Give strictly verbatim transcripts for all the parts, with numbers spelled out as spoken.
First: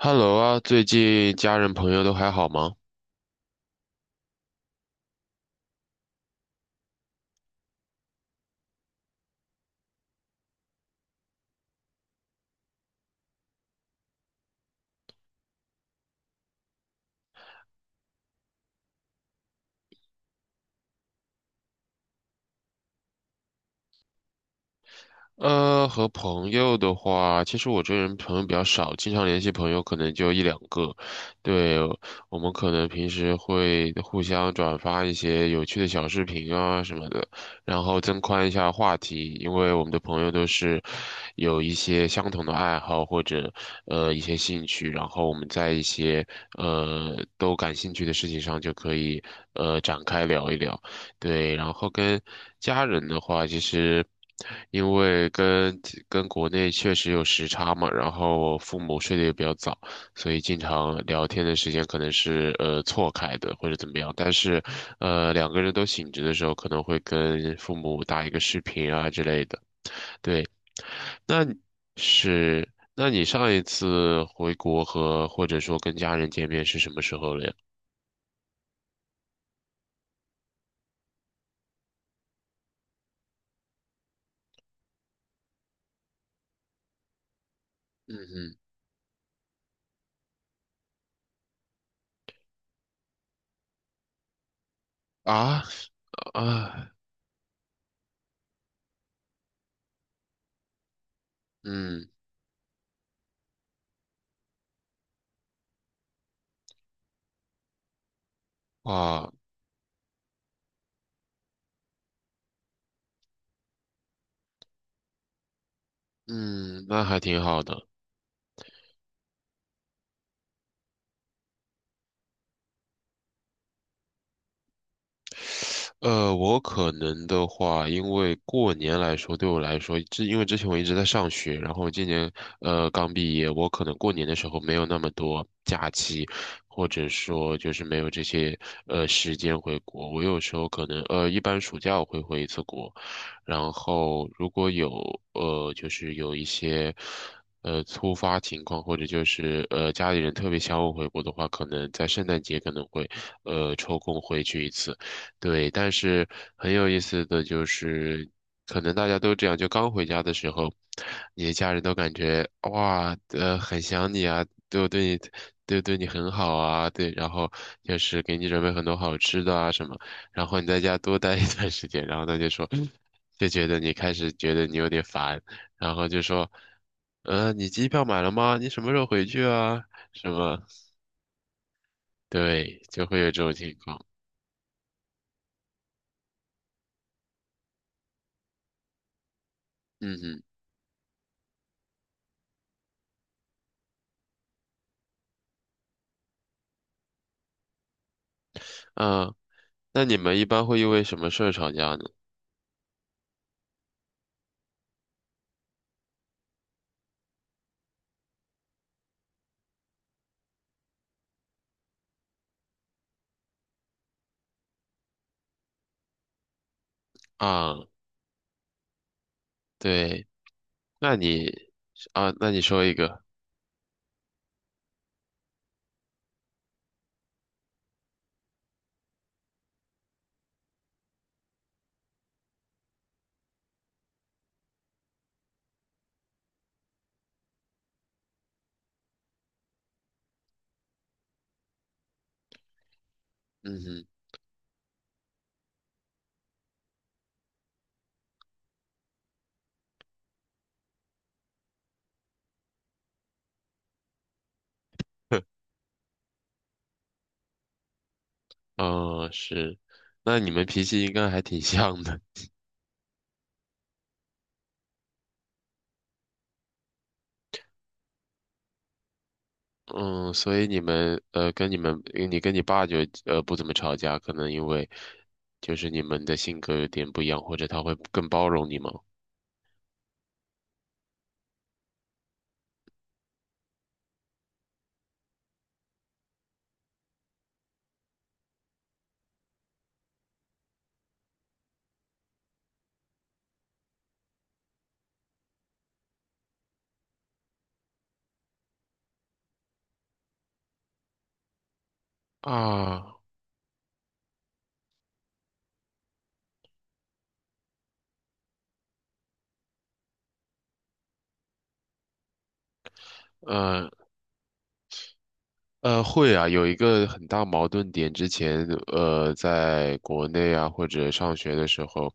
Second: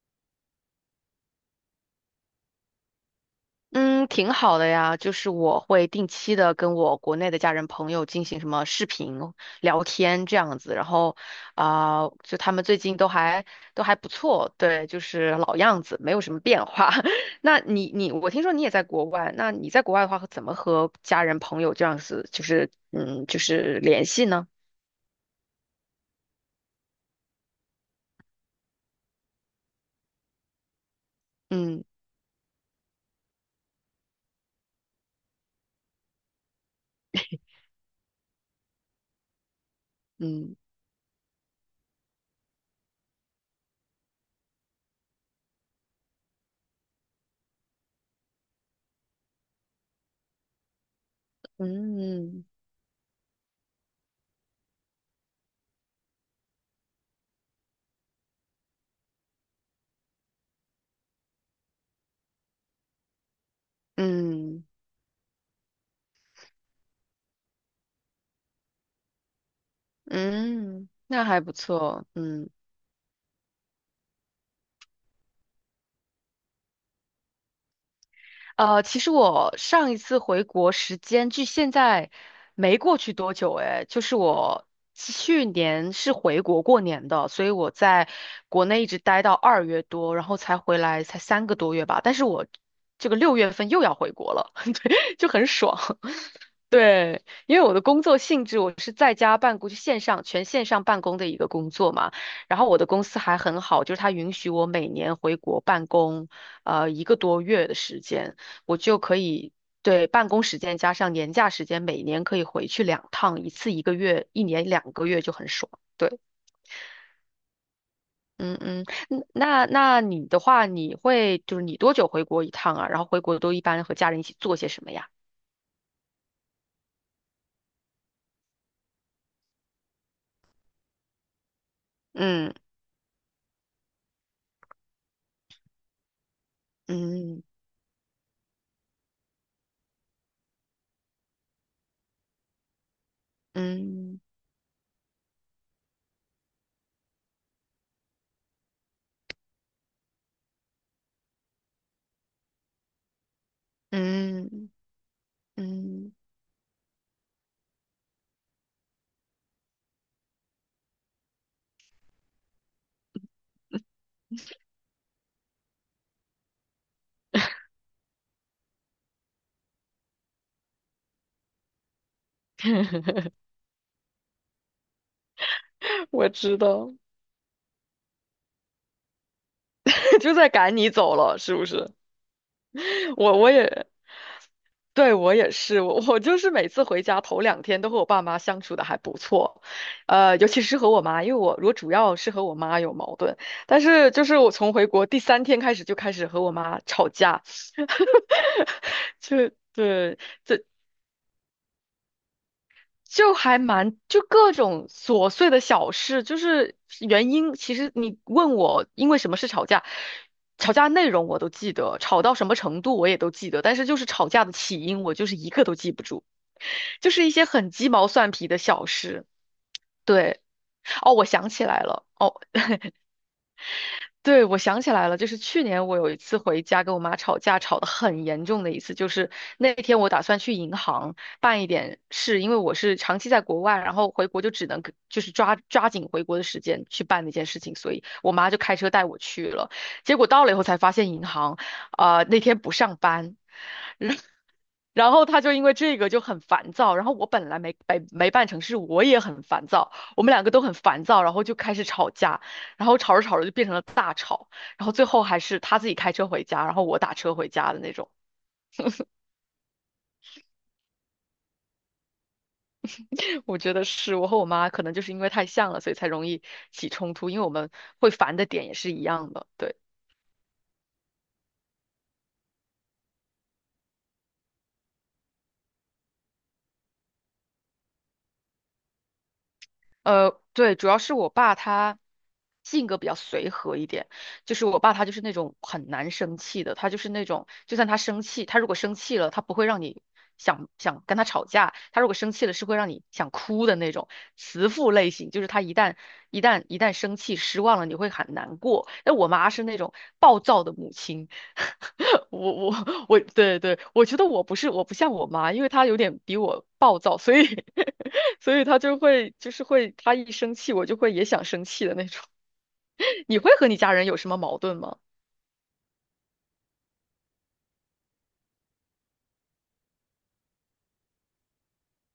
Hello 啊，最近家人朋友都还好吗？嗯，挺好的呀，就是我会定期的跟我国内的家人朋友进行什么视频聊天这样子，然后啊、就他们最近都还都还不错，对，就是老样子，没有什么变化。那你你，我听说你也在国外，那你在国外的话，怎么和家人朋友这样子，就是嗯，就是联系呢？呃，和朋友的话，其实我这人朋友比较少，经常联系朋友可能就一两个。对，嗯。我们可能平时会互相转发一些有趣的小视频啊什么的，然后增宽一下话题，因为我们的朋友都嗯。是有一些相同的爱好或者呃一些兴趣，然后我们在一些呃都感兴趣的事情上就可以呃展开聊一聊。对，然后跟嗯。家人的话，其实因为跟跟国内确实有时差嘛，然后父母睡得也比较早，所以经常聊天的时间可能是呃错开的或者怎么样。但是嗯。呃两个人都醒着的时候，可能会跟父母打一个视频啊之类的。对，嗯，那还那不你错，嗯。是那你上一次回国和或者说跟家人见面是什么时候了呀？呃，其实我上一次回国时间距现在没过去多久，哎，就是我去年是回国过年的，所以我在嗯嗯。国内一直待到二月多，然后才回来，才三个多月吧。但是我这个六月份又要回国了。对，就很啊。爽。啊。对，因为我的工作性质，我是在家办公，就线上全线上办公的一个工作嗯。嘛。然后我的公司还很好，就是它允许我每年回国办公，呃，一个多月的时间。我就可啊。以，对，办公时间加上年假时间，每年可以回去两趟，一次一个月，一年两个月就很爽。对。嗯，那还挺好的。嗯嗯。嗯那那你的话，你会就是你多久回国一趟啊？然后回国都一般和家人一起做些什么呀？呃，我可能的话，因为过年来说，对我来说，之因为之前我一直在上学，然后今年嗯。呃刚毕业，我可能过年的时候没有那么多假期，或者嗯。说就是没有这些呃时间回国。我有时候可能呃一般暑假我会回一次国，然嗯。后如果有呃就是有一些呃突发情况，或者就是呃家里人特别想我回国的话，可能在圣诞节可能会呃抽空回去一嗯。次。对，但嗯。是很有意思的就是，可能大家都这样，就刚回家的时候，你的家人都感觉哇，呃，很想你啊，都对你，都对你很好啊，对，然后就是给你准备很多好吃的啊什么，然后你在家多待一段时间，然后他就说，就觉得你开始觉得你有点烦，然后就我说，知道。呃，你机票买了吗？你什么时候回去啊？什就在么？赶你走了，是不是？对，就 会有我这我种情也况。对，我也是。我我就是每次回家头两天都和我爸妈相处的还不错。嗯呃，嗯。尤其是和我妈，因为我我主要是和我妈有矛盾，但是就是我从回国第三天开始就开始和我妈吵架。嗯，呃就那你对，们一这般会因为什么事儿吵架呢？就还蛮，就各种琐碎的小事，就是原因。其实你问我因为什么事吵架，吵架内容我都记得，吵到什么程度我也都记得，但是就是吵架的起因，我就是一个都记不住，就是一些很啊，鸡毛蒜皮的小事。对，对。哦，那我想你起来了。啊，哦。那你说一个，对，我想起来了，就是去年我有一次回家跟我妈吵架，吵得很严重的一次，就是那天我打算去银行办一点事，因为我是长期在国外，然后回国就只能跟就是抓抓紧回国的时间去办那件事情，所以我妈就开车带我去了。结果到了以后才发现银行啊、那天不上班，嗯哼。然后他就因为这个就很烦躁，然后我本来没没没办成事，我也很烦躁，我们两个都很烦躁，然后就开始吵架，然后吵着吵着就变成了大吵，然后最后还是他自己开车回家，然后我打车回家的那种。嗯，是，那你们脾气应该还挺像的，我觉得是我和我妈可能就是因为太像了，所以才容易起冲突，因为我们会烦的点也是一样的，对。嗯，所以你们呃，跟你们你跟你爸就呃不怎么吵架，可能因为就是你们的性格有点不一样，或者他会更包容你吗？呃，对，主要是我爸他性格比较随和一点，就是我爸他就是那种很难生气的，他就是那种就算他生气，他如果生气了，他不会让你想想跟他吵架，他如果生气了是会让你想哭的那种慈父类型，就是他一旦一旦一旦生气失望了，你会很难过。但我妈是那种暴躁的母亲。我我啊，我，对对，我觉得我不是我不像我妈，因为她有点比我暴躁，所以 所以她就会就是会，她一生气我就会也想生气的那种。你会和你嗯。家人有什么矛盾吗？呃，会啊，有一个很大矛盾点。之前，呃，在国内啊，或者上学的时候，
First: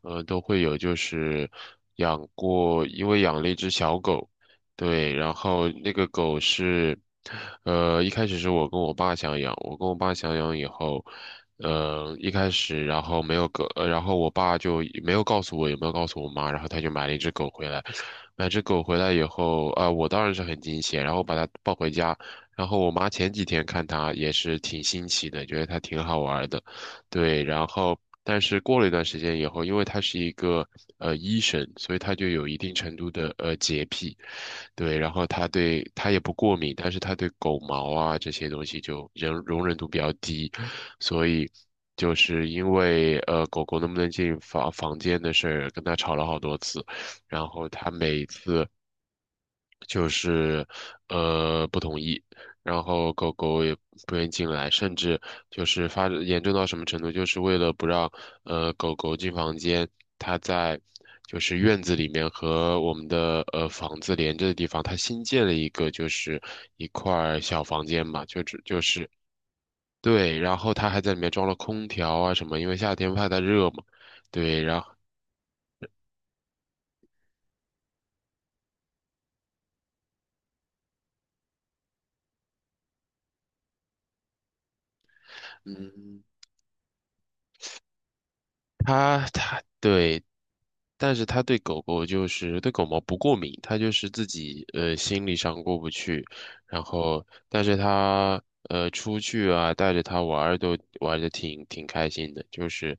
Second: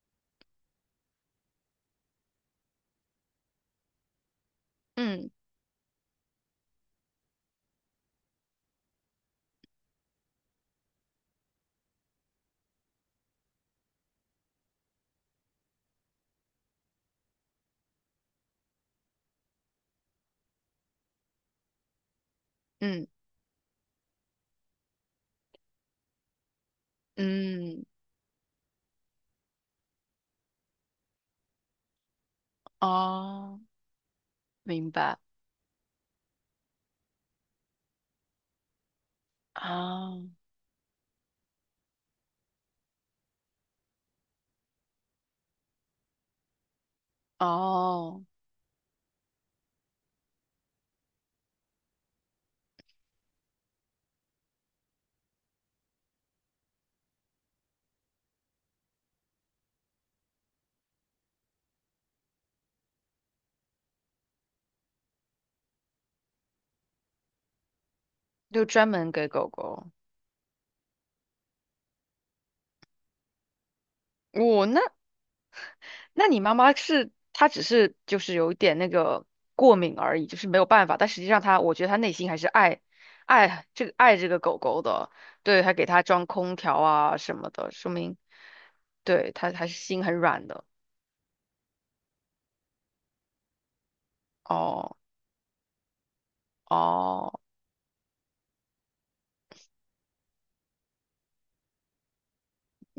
呃，都会有，就是养过，因为养了一只小狗，对，嗯。然后那个狗是，呃，一开始是我跟我爸想养，我跟我爸想养以后，呃，一开始，然后没有狗，呃，然后我爸就没有告诉我，也没有告诉我妈，然后他就买了一只狗回来，买只狗回来以后，啊、我当然是很惊喜，然后把它抱回家。然后我嗯。妈前几天看它也是挺新奇的，觉得它挺好玩儿的，对。然嗯。后，但是过了一段时间以后，因为它是一个呃医生，所以它就有一定程度的呃哦，洁癖，明对。然白后它对它也不过敏，但是它对狗毛啊这些东西就容容忍度比较啊。低，所以。就是因为呃，狗狗能不能进房房间的事儿，跟它吵了好多次，然后它哦，每次就是呃不同意，然后狗狗也不愿意进来，甚至就是发展严重到什么程度，就是为了不让呃狗狗进房间，它在就是院子里面和我们的呃房子连着的地方，它新建了一个就是一块儿小房间嘛，就只就就专是门给狗狗。对，然后它还在里面装了空调啊什么，因为夏天怕它热嘛，对，我那然后那你妈妈是，她只是就是有一点那个过敏而已，就是没有办法。但实际上她，我觉得她内心还是爱爱这个爱这个狗狗的，对，还给它嗯，装空调啊什么的，说明，它对，她它还是心很对。软的。但是他对狗狗就是对狗毛不过敏，他就是自己呃哦。心理上过不去，然后哦。但是他呃出去啊带着它玩儿都玩的挺挺开心的，就是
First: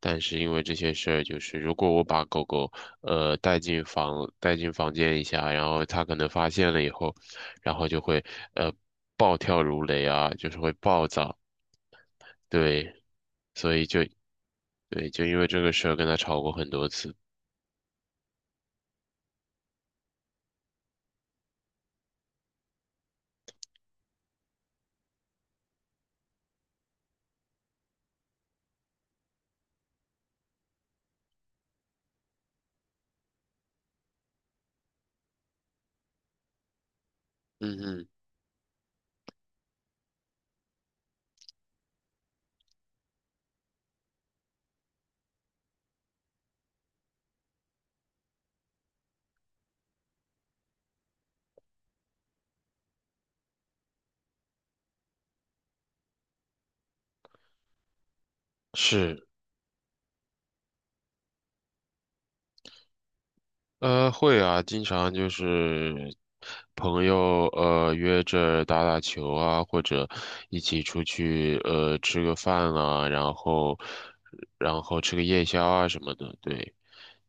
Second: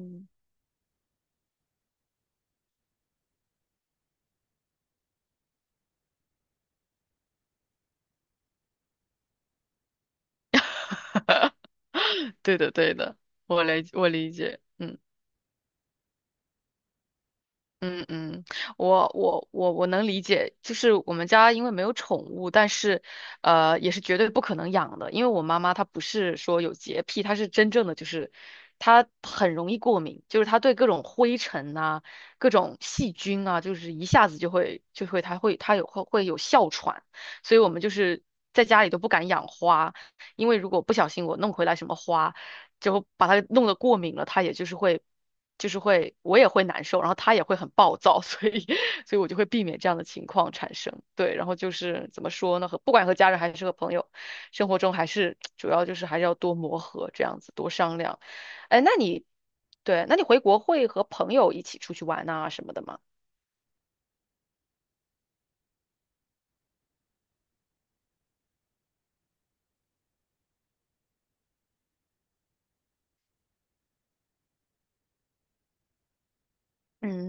但是因为这些事儿，就是如果我把狗狗呃带进房带进房间一下，然后它可能发现了以后，然后就会呃暴跳如雷啊，就是会暴躁，对的对，对的，我所以理就我理解，嗯。对就因为这个事儿跟他吵过很多次，嗯嗯，我我我我能理解，就是我们家因为没有宠物，但是，呃，也是绝对不可能养的，因为我妈妈她不是说有洁癖，她是真正的就是她很容易过敏，就是她对各种灰尘啊、各种细菌啊，就是一下子就会就会她会她有会会有哮喘，所以我嗯们就嗯。是在家里都不敢养花，因为如果不小心我弄回来什么花，就把它弄得过敏了，它也就是会。就是会我也会难受，然后他也会很暴躁，所以 所以我就会避免这样的情况产生。对，然后就是怎么说呢，和不管和家人还是和朋友，生活中还是主要就是还是要多磨合，这样子多商量。哎，那是。你对，那你回国会和朋友一起出去玩啊什么的吗？呃，会啊，经常就是朋友呃约着打打球啊，或者一起出去呃吃个饭啊，然后然后吃个夜宵啊什么的，对。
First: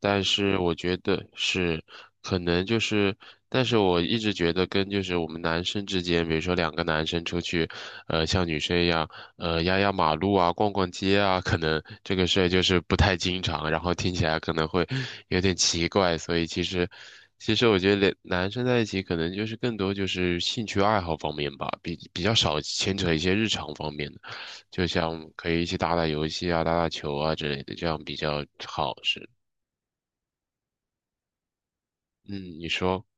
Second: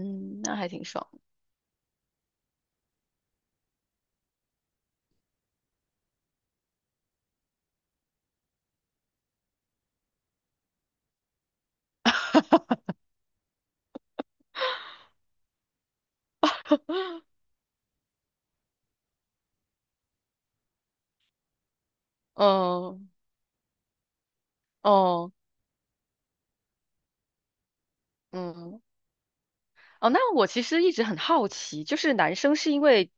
但那是还我挺觉爽。得是，可能就是，但是我一直觉得跟就是我们男生之间，比如说两个男生出去，呃，像女生一样，呃，压压马路啊，逛逛街啊，可能这个事儿就是不太经常，然后听起来可能会有点奇怪，所以其实，其实我觉得两男生在一起可能就是更多就是兴趣爱好方面吧，比比较少牵嗯。扯一些日常方面的，就像哦。可以一起打打游戏啊，打打球啊之类的，这样比较嗯。好，是。哦，那我其实一直很好奇，就是男生嗯，你是因说，为，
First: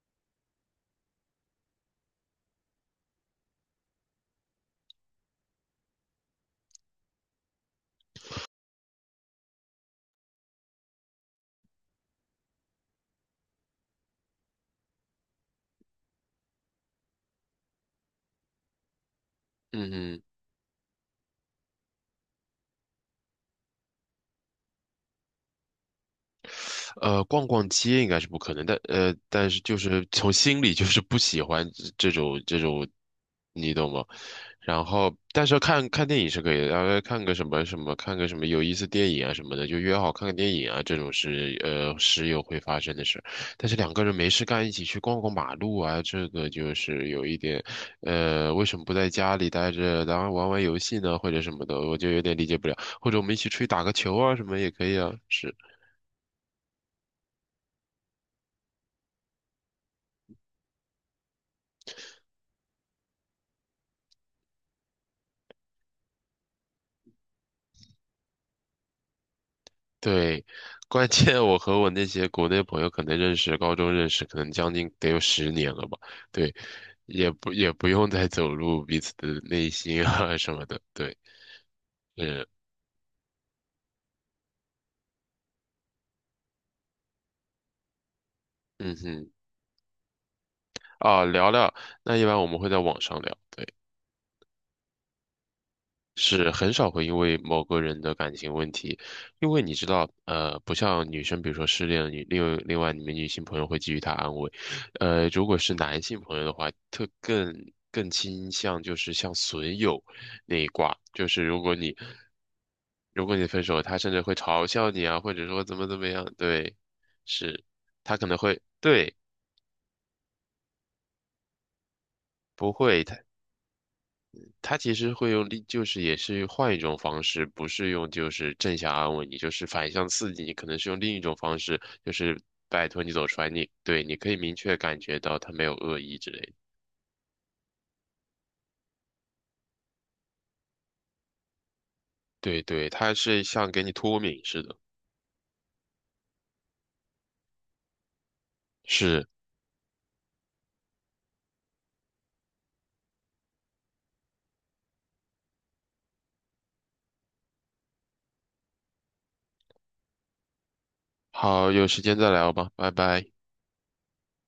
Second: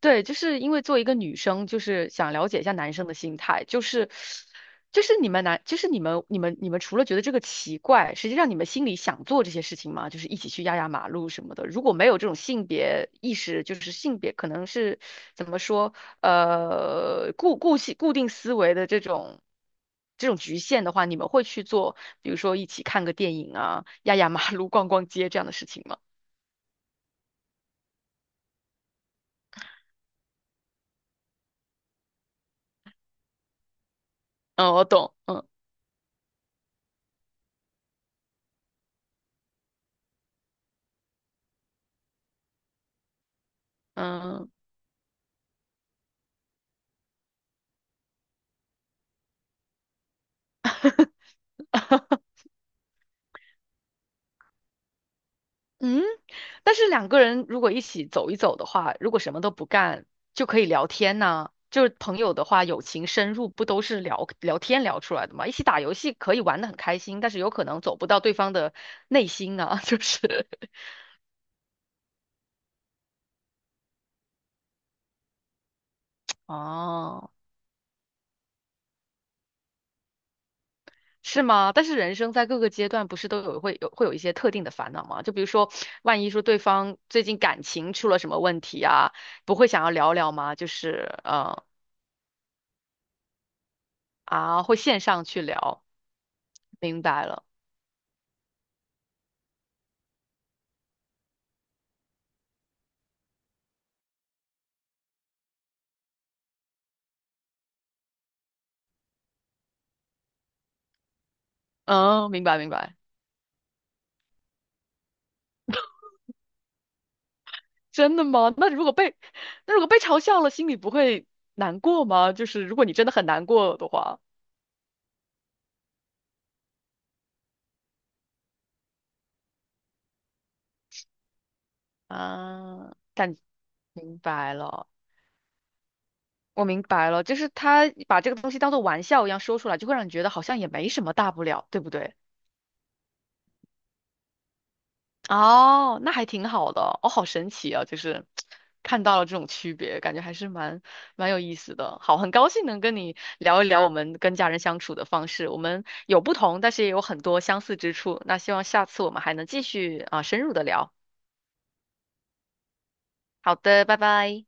对，就是因为作为一个女生，就是想了解一下男生的心态，就是，就是你们男，就是你们你们你们除了觉得这个奇怪，实际上你们心里想做这些事情吗？就是一起去压压马路什么的。如果没有这种性别意识，就是性别可能是怎么说，呃，固固性固定思维的这种。嗯这种局限的话，你们会去做，比如说一起看个电影啊，压压马路、逛逛街这样的事情吗？呃，逛逛街应该是不可能的，但呃，但是就是从心里就是不喜欢这这种这种，你懂吗？嗯，然我后，懂，但嗯。是看看电影是可以的，然后看个什么什么，看个什么有意思电影啊什么的，就约好看个电影啊，这种是呃时有会发生的事。但是两个人没事嗯。 干，一起去逛逛马路啊，这个就是有一点，呃，为什么不在家里待着，然后玩玩游戏呢，或者什么的，我就有点 理解不了。或者我们一起出去打个球啊，什么也可以啊，是。嗯，但是两个人如果一起走一走的话，如果什么都不干，就可以聊天呐、就是朋友的话，友情深入不都是聊聊天聊出来的吗？一起打游戏可以玩得很开心，但是有可能走不到对方的内心啊，就对，是 关键我和我那些国内朋友可能认识，高中认识，可能将近得有十年了吧。对，也哦。不也不用再走入彼此的内心啊什么的。对，是吗？但是人生嗯在各个阶段不是都有会有会有一些特定的烦恼吗？就比如说，万一说对方最近感情出了什么问题嗯啊，哼，不会想要聊聊吗？就是啊，聊呃聊，那一般我们会在网上聊。对。啊，会线上去聊，是很少明会因白为了，某个人的感情问题，因为你知道，呃，不像女生，比如说失恋了，女另另外你们女性朋友会给予她安慰，呃，如果是男性朋友的话，特更更倾向就是像损友那一挂，就是如果你嗯，明白明白。如果你分手，他甚至会嘲笑你啊，或者说怎么怎么样，对，是，真他的可能吗？会那如果对，被那如果被嘲笑了，心里不会难过吗？就是不如果你会，真的很难过的话。他其实会用力，就是也是换一种方式，不是用就是正向安慰你，就是反向刺激你，可能是用另一种方式，就是拜啊，托你走感出来，你对，你明可以白明确了，感觉到他没有恶意之类的。我明白了，就是他把这个东西当做玩笑一样说出来，就会让你觉得好像也没什么大不了，对不对？对对，他是像给你脱敏似的。哦，那还挺好的，哦，好神奇啊！就是看到是，了这种区别，感觉还是蛮蛮有意思的。好，很高兴能跟你聊一聊我们跟家人相处的方式，我们有不同，但是也有很多相似之处。那希望下次我们还能继续啊，深入的聊。好，有时间再聊吧，拜拜。好的，拜拜。